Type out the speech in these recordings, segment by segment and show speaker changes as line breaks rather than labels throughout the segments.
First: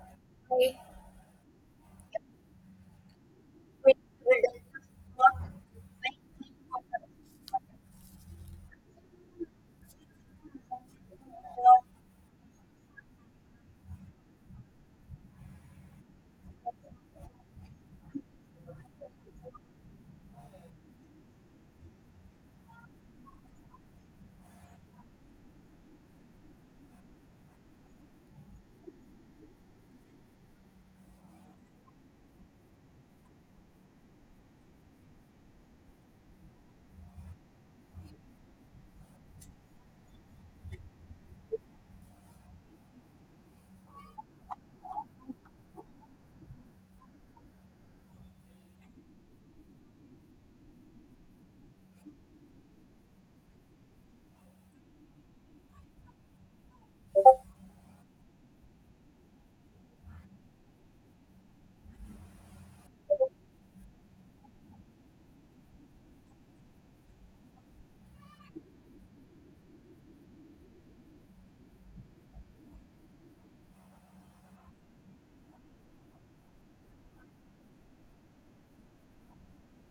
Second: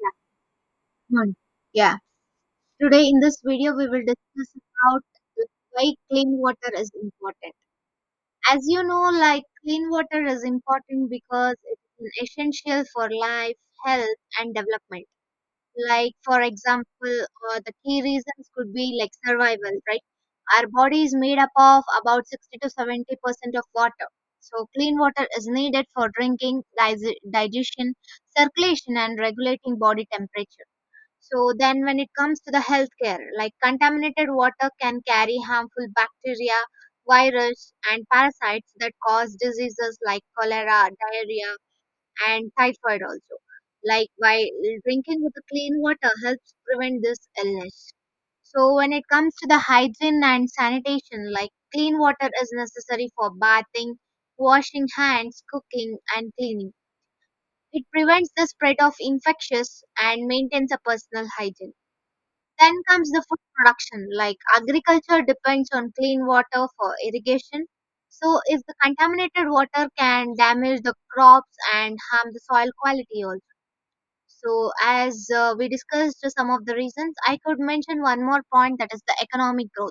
Yeah, one. Yeah. Today in this video we will discuss about why clean water is important. As you know, like, clean water is important because it is essential for life, health, and development. Like, for example, the key reasons could be like survival, right? Our body is made up of about 60 to 70% of water. So clean water is needed for drinking, digestion, circulation, and regulating body temperature. So then when it comes to the healthcare, like, contaminated water can carry harmful bacteria, virus and parasites that cause diseases like cholera, diarrhea and typhoid also. Like, while drinking with the clean water helps prevent this illness. So when it comes to the hygiene and sanitation, like, clean water is necessary for bathing, washing hands, cooking and cleaning. It prevents the spread of infectious and maintains a personal hygiene. Then comes the food production, like, agriculture depends on clean water for irrigation. So, if the contaminated water can damage the crops and harm the soil quality also. So, as we discussed some of the reasons, I could mention one more point, that is the economic growth.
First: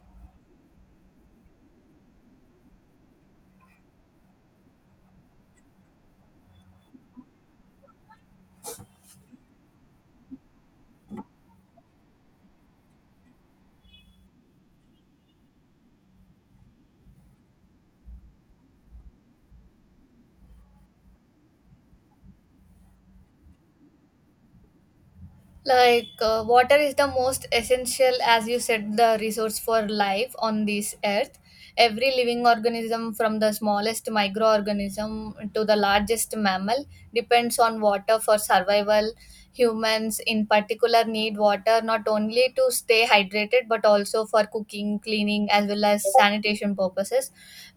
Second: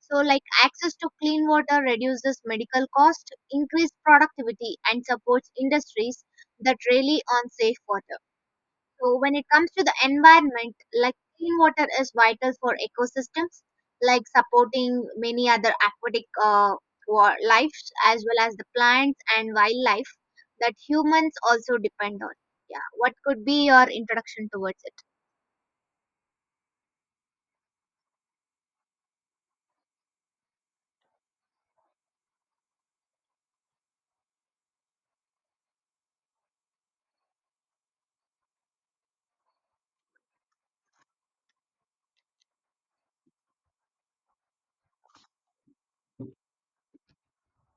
So, like, access to clean water reduces medical cost, increased productivity, and supports industries that rely on safe water. So when it comes to the environment, like, clean water is vital for ecosystems, like supporting many other aquatic lives as well as the plants and wildlife that humans also depend on. Yeah, what could be your introduction towards it?
Most essential, as you said, the resource for life on this earth. Every living organism, from the smallest microorganism to the largest mammal, depends on water for survival. Humans, in particular, need water not only to stay hydrated but also for cooking, cleaning, as well as sanitation purposes.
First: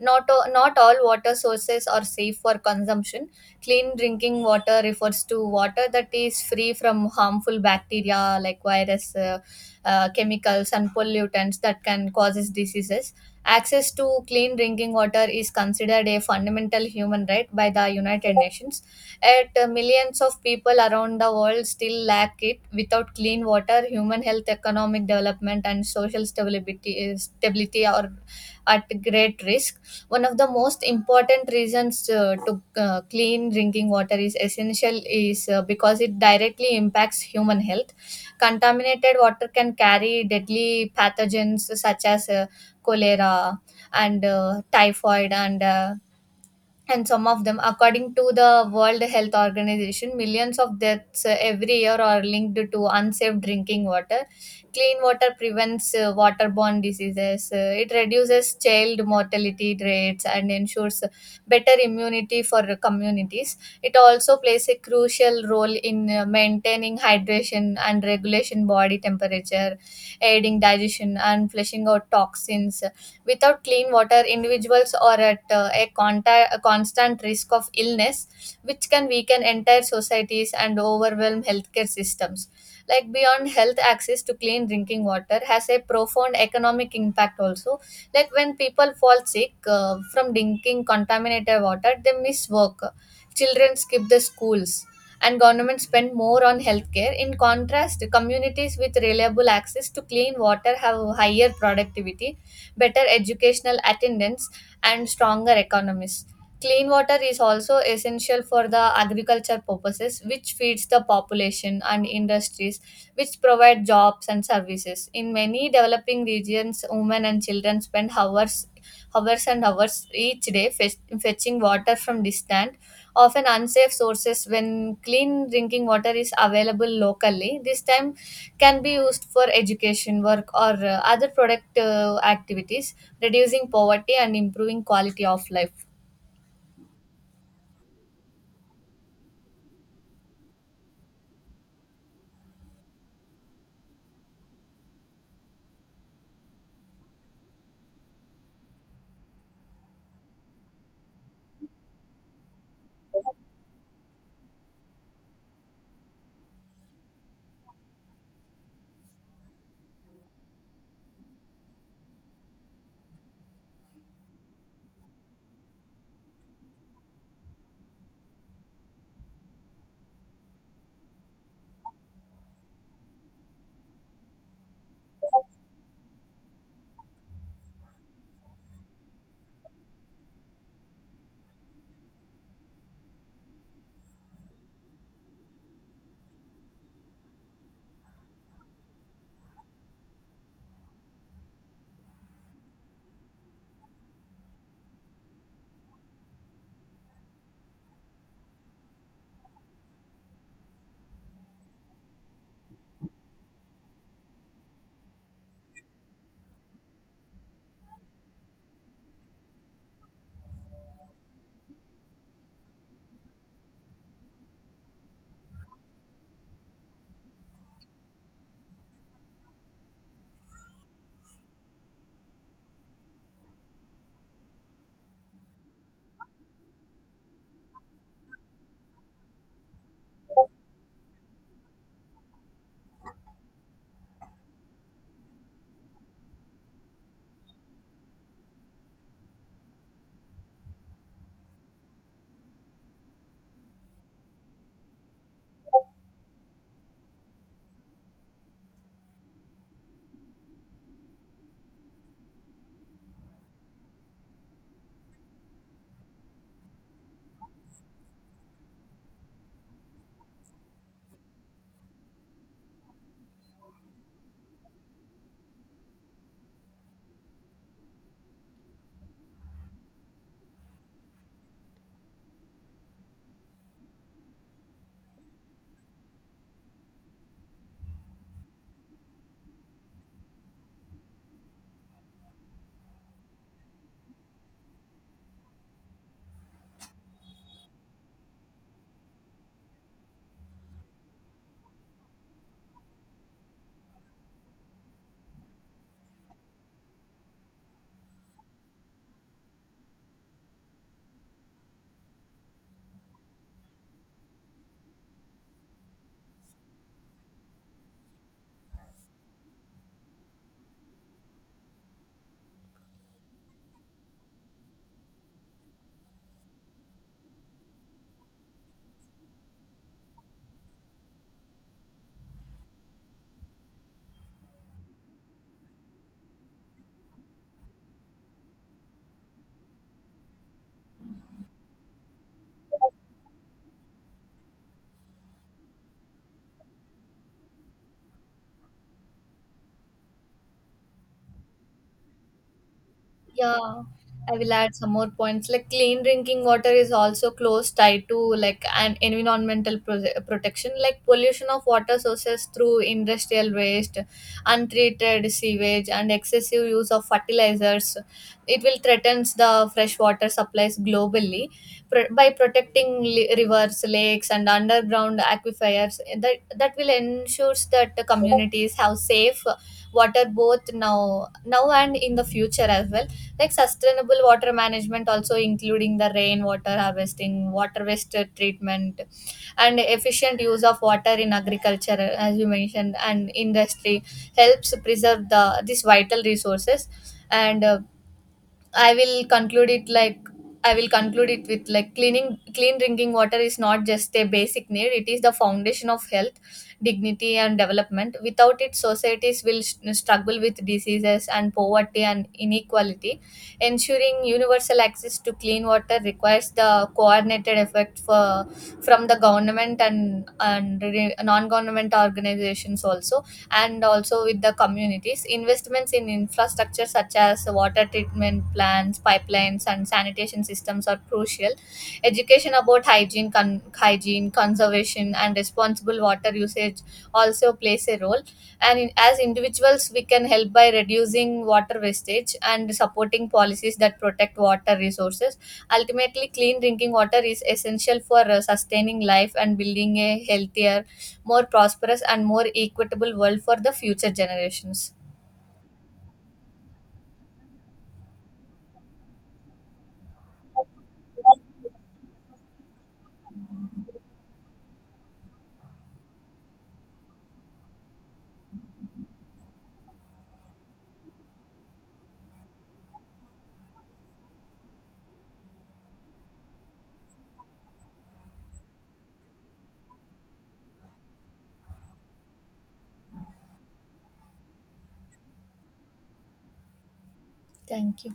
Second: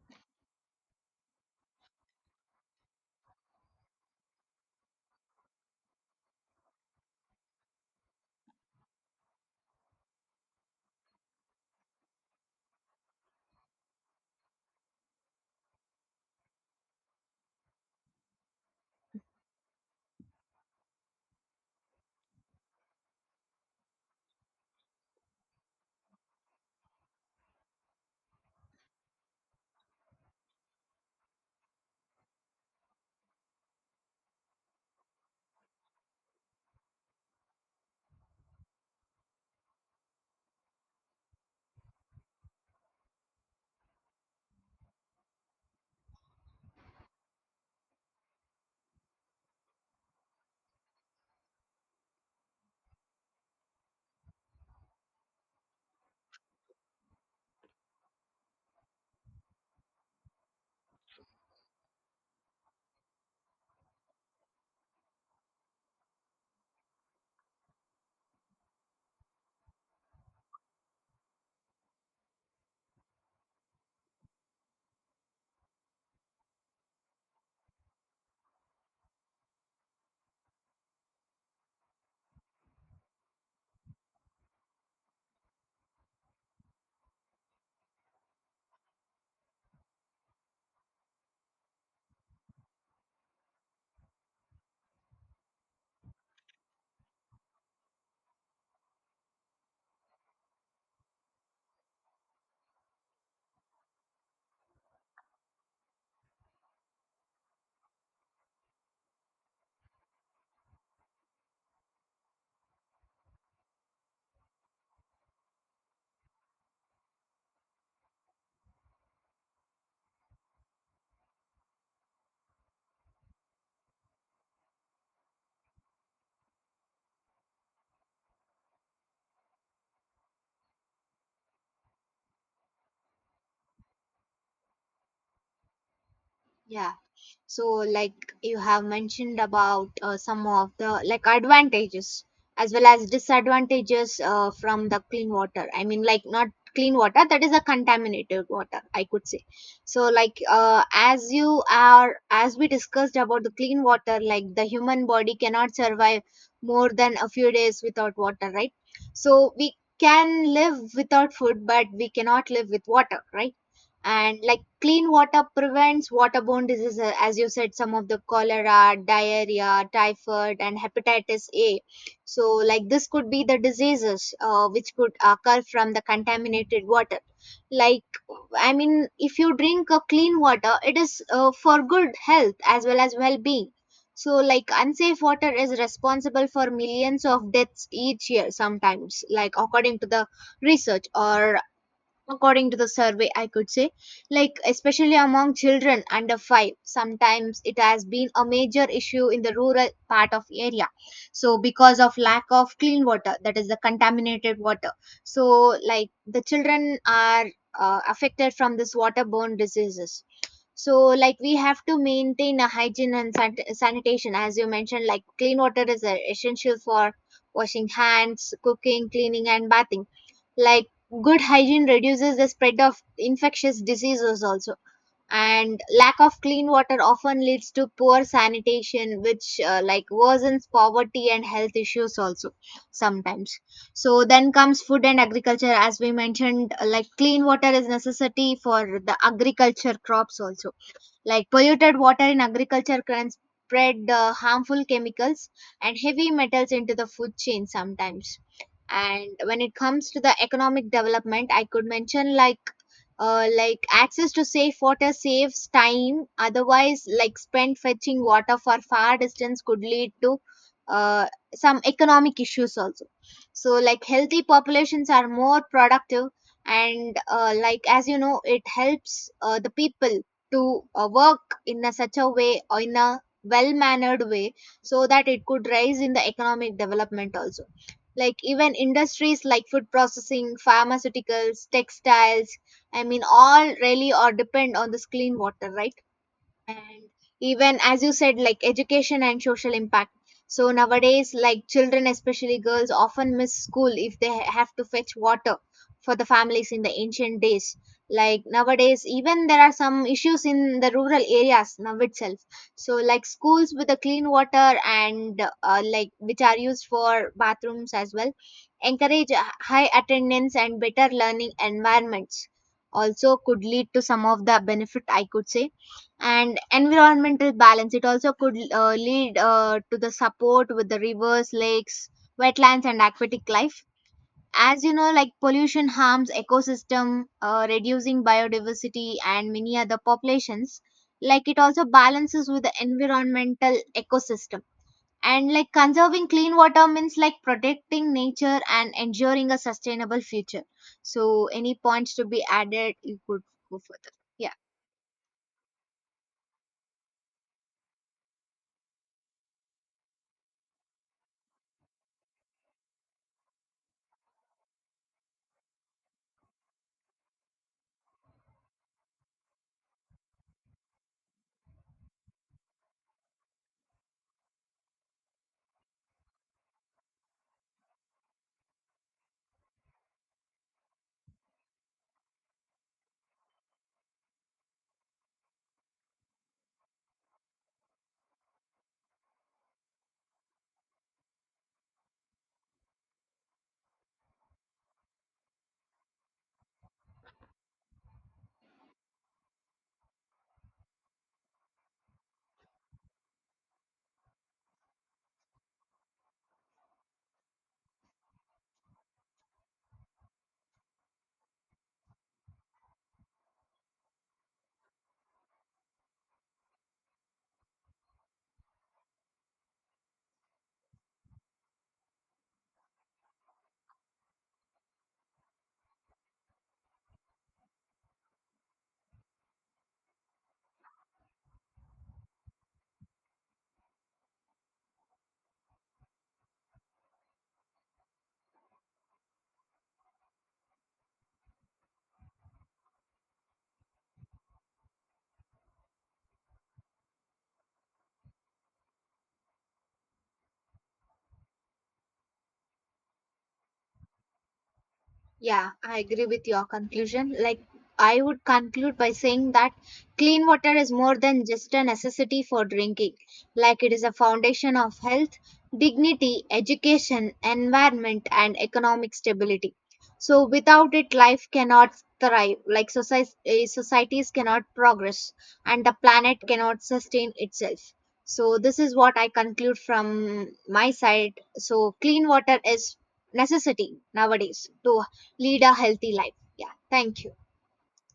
Not all water sources are safe for consumption. Clean drinking water refers to water that is free from harmful bacteria like virus, chemicals and pollutants that can causes diseases. Access to clean drinking water is considered a fundamental human right by the United Nations, yet millions of people around the world still lack it. Without clean water, human health, economic development, and social stability are at great risk. One of the most important reasons to clean drinking water is essential is because it directly impacts human health. Contaminated water can carry deadly pathogens such as cholera and typhoid, and some of them. According to the World Health Organization, millions of deaths every year are linked to unsafe drinking water. Clean water prevents waterborne diseases. It reduces child mortality rates and ensures better immunity for communities. It also plays a crucial role in maintaining hydration and regulation body temperature, aiding digestion and flushing out toxins. Without clean water, individuals are at a constant risk of illness, which can weaken entire societies and overwhelm healthcare systems. Like, beyond health, access to clean drinking water has a profound economic impact also. Like, when people fall sick from drinking contaminated water, they miss work, children skip the schools, and governments spend more on healthcare. In contrast, communities with reliable access to clean water have higher productivity, better educational attendance, and stronger economies. Clean water is also essential for the agriculture purposes, which feeds the population and industries which provide jobs and services. In many developing regions, women and children spend hours, hours and hours each day fetching water from distant, often unsafe sources. When clean drinking water is available locally, this time can be used for education, work, or other productive activities, reducing poverty and improving quality of life.
Yeah. So, like, you have mentioned about some of the like advantages as well as disadvantages from the clean water. I mean, like, not clean water, that is a contaminated water, I could say. So like, as you are, as we discussed about the clean water, like, the human body cannot survive more than a few days without water, right? So we can live without food, but we cannot live with water, right? And like, clean water prevents waterborne diseases, as you said, some of the cholera, diarrhea, typhoid and hepatitis A. So like, this could be the diseases which could occur from the contaminated water. Like, I mean, if you drink a clean water, it is for good health as well as well-being. So like, unsafe water is responsible for millions of deaths each year, sometimes, like, according to the research or according to the survey, I could say. Like, especially among children under 5, sometimes it has been a major issue in the rural part of area. So, because of lack of clean water, that is the contaminated water. So like, the children are affected from this waterborne diseases. So like, we have to maintain a hygiene and sanitation, as you mentioned. Like, clean water is essential for washing hands, cooking, cleaning and bathing. Like, good hygiene reduces the spread of infectious diseases also. And lack of clean water often leads to poor sanitation, which like, worsens poverty and health issues also, sometimes. So then comes food and agriculture, as we mentioned. Like, clean water is necessity for the agriculture crops also. Like, polluted water in agriculture can spread harmful chemicals and heavy metals into the food chain sometimes. And when it comes to the economic development, I could mention, like, like, access to safe water saves time, otherwise, like, spent fetching water for far distance could lead to uh, some economic issues also. So like, healthy populations are more productive, and like, as you know, it helps the people to work in a such a way or in a well mannered way, so that it could rise in the economic development also. Like, even industries like food processing, pharmaceuticals, textiles, I mean, all really are depend on this clean water, right? And even, as you said, like, education and social impact. So nowadays, like, children, especially girls, often miss school if they have to fetch water for the families. In the ancient days, like nowadays, even there are some issues in the rural areas now itself. So like, schools with the clean water and like, which are used for bathrooms as well, encourage high attendance and better learning environments, also could lead to some of the benefit, I could say. And environmental balance, it also could lead to the support with the rivers, lakes, wetlands and aquatic life. As you know, like, pollution harms ecosystem, reducing biodiversity and many other populations. Like, it also balances with the environmental ecosystem. And like, conserving clean water means, like, protecting nature and ensuring a sustainable future. So, any points to be added? You could go
Yeah,
further,
I will
yeah.
add some more points. Like, clean drinking water is also close tied to like an environmental protection, like pollution of water sources through industrial waste, untreated sewage, and excessive use of fertilizers. It will threatens the fresh water supplies globally. By protecting rivers, lakes, and underground aquifers, that will ensures that the communities have safe water both now and in the future as well. Like, sustainable water management also including the rainwater harvesting, water waste treatment, and efficient use of water in agriculture, as you mentioned, and industry, helps preserve the these vital resources. And uh, I will conclude it like, I will conclude it with like cleaning clean drinking water is not just a basic need, it is the foundation of health, dignity, and development. Without it, societies will struggle with diseases and poverty and inequality. Ensuring universal access to clean water requires the coordinated effort for from the government and non government organizations also, and also with the communities. Investments in infrastructure such as water treatment plants, pipelines, and sanitation systems are crucial. Education about hygiene, conservation, and responsible water usage also plays a role. As individuals, we can help by reducing water wastage and supporting policies that protect water resources. Ultimately, clean drinking water is essential for sustaining life and building a healthier, more prosperous, and more equitable world for the future generations.
Yeah, I agree with your conclusion. Like, I would conclude by saying that clean water is more than just a necessity for drinking. Like, it is a foundation of health, dignity, education, environment, and economic stability. So, without it, life cannot thrive. Like, societies cannot progress, and the planet cannot sustain itself. So, this is what I conclude from my side. So, clean water is necessity nowadays to lead a healthy life. Yeah, thank you.
Thank you.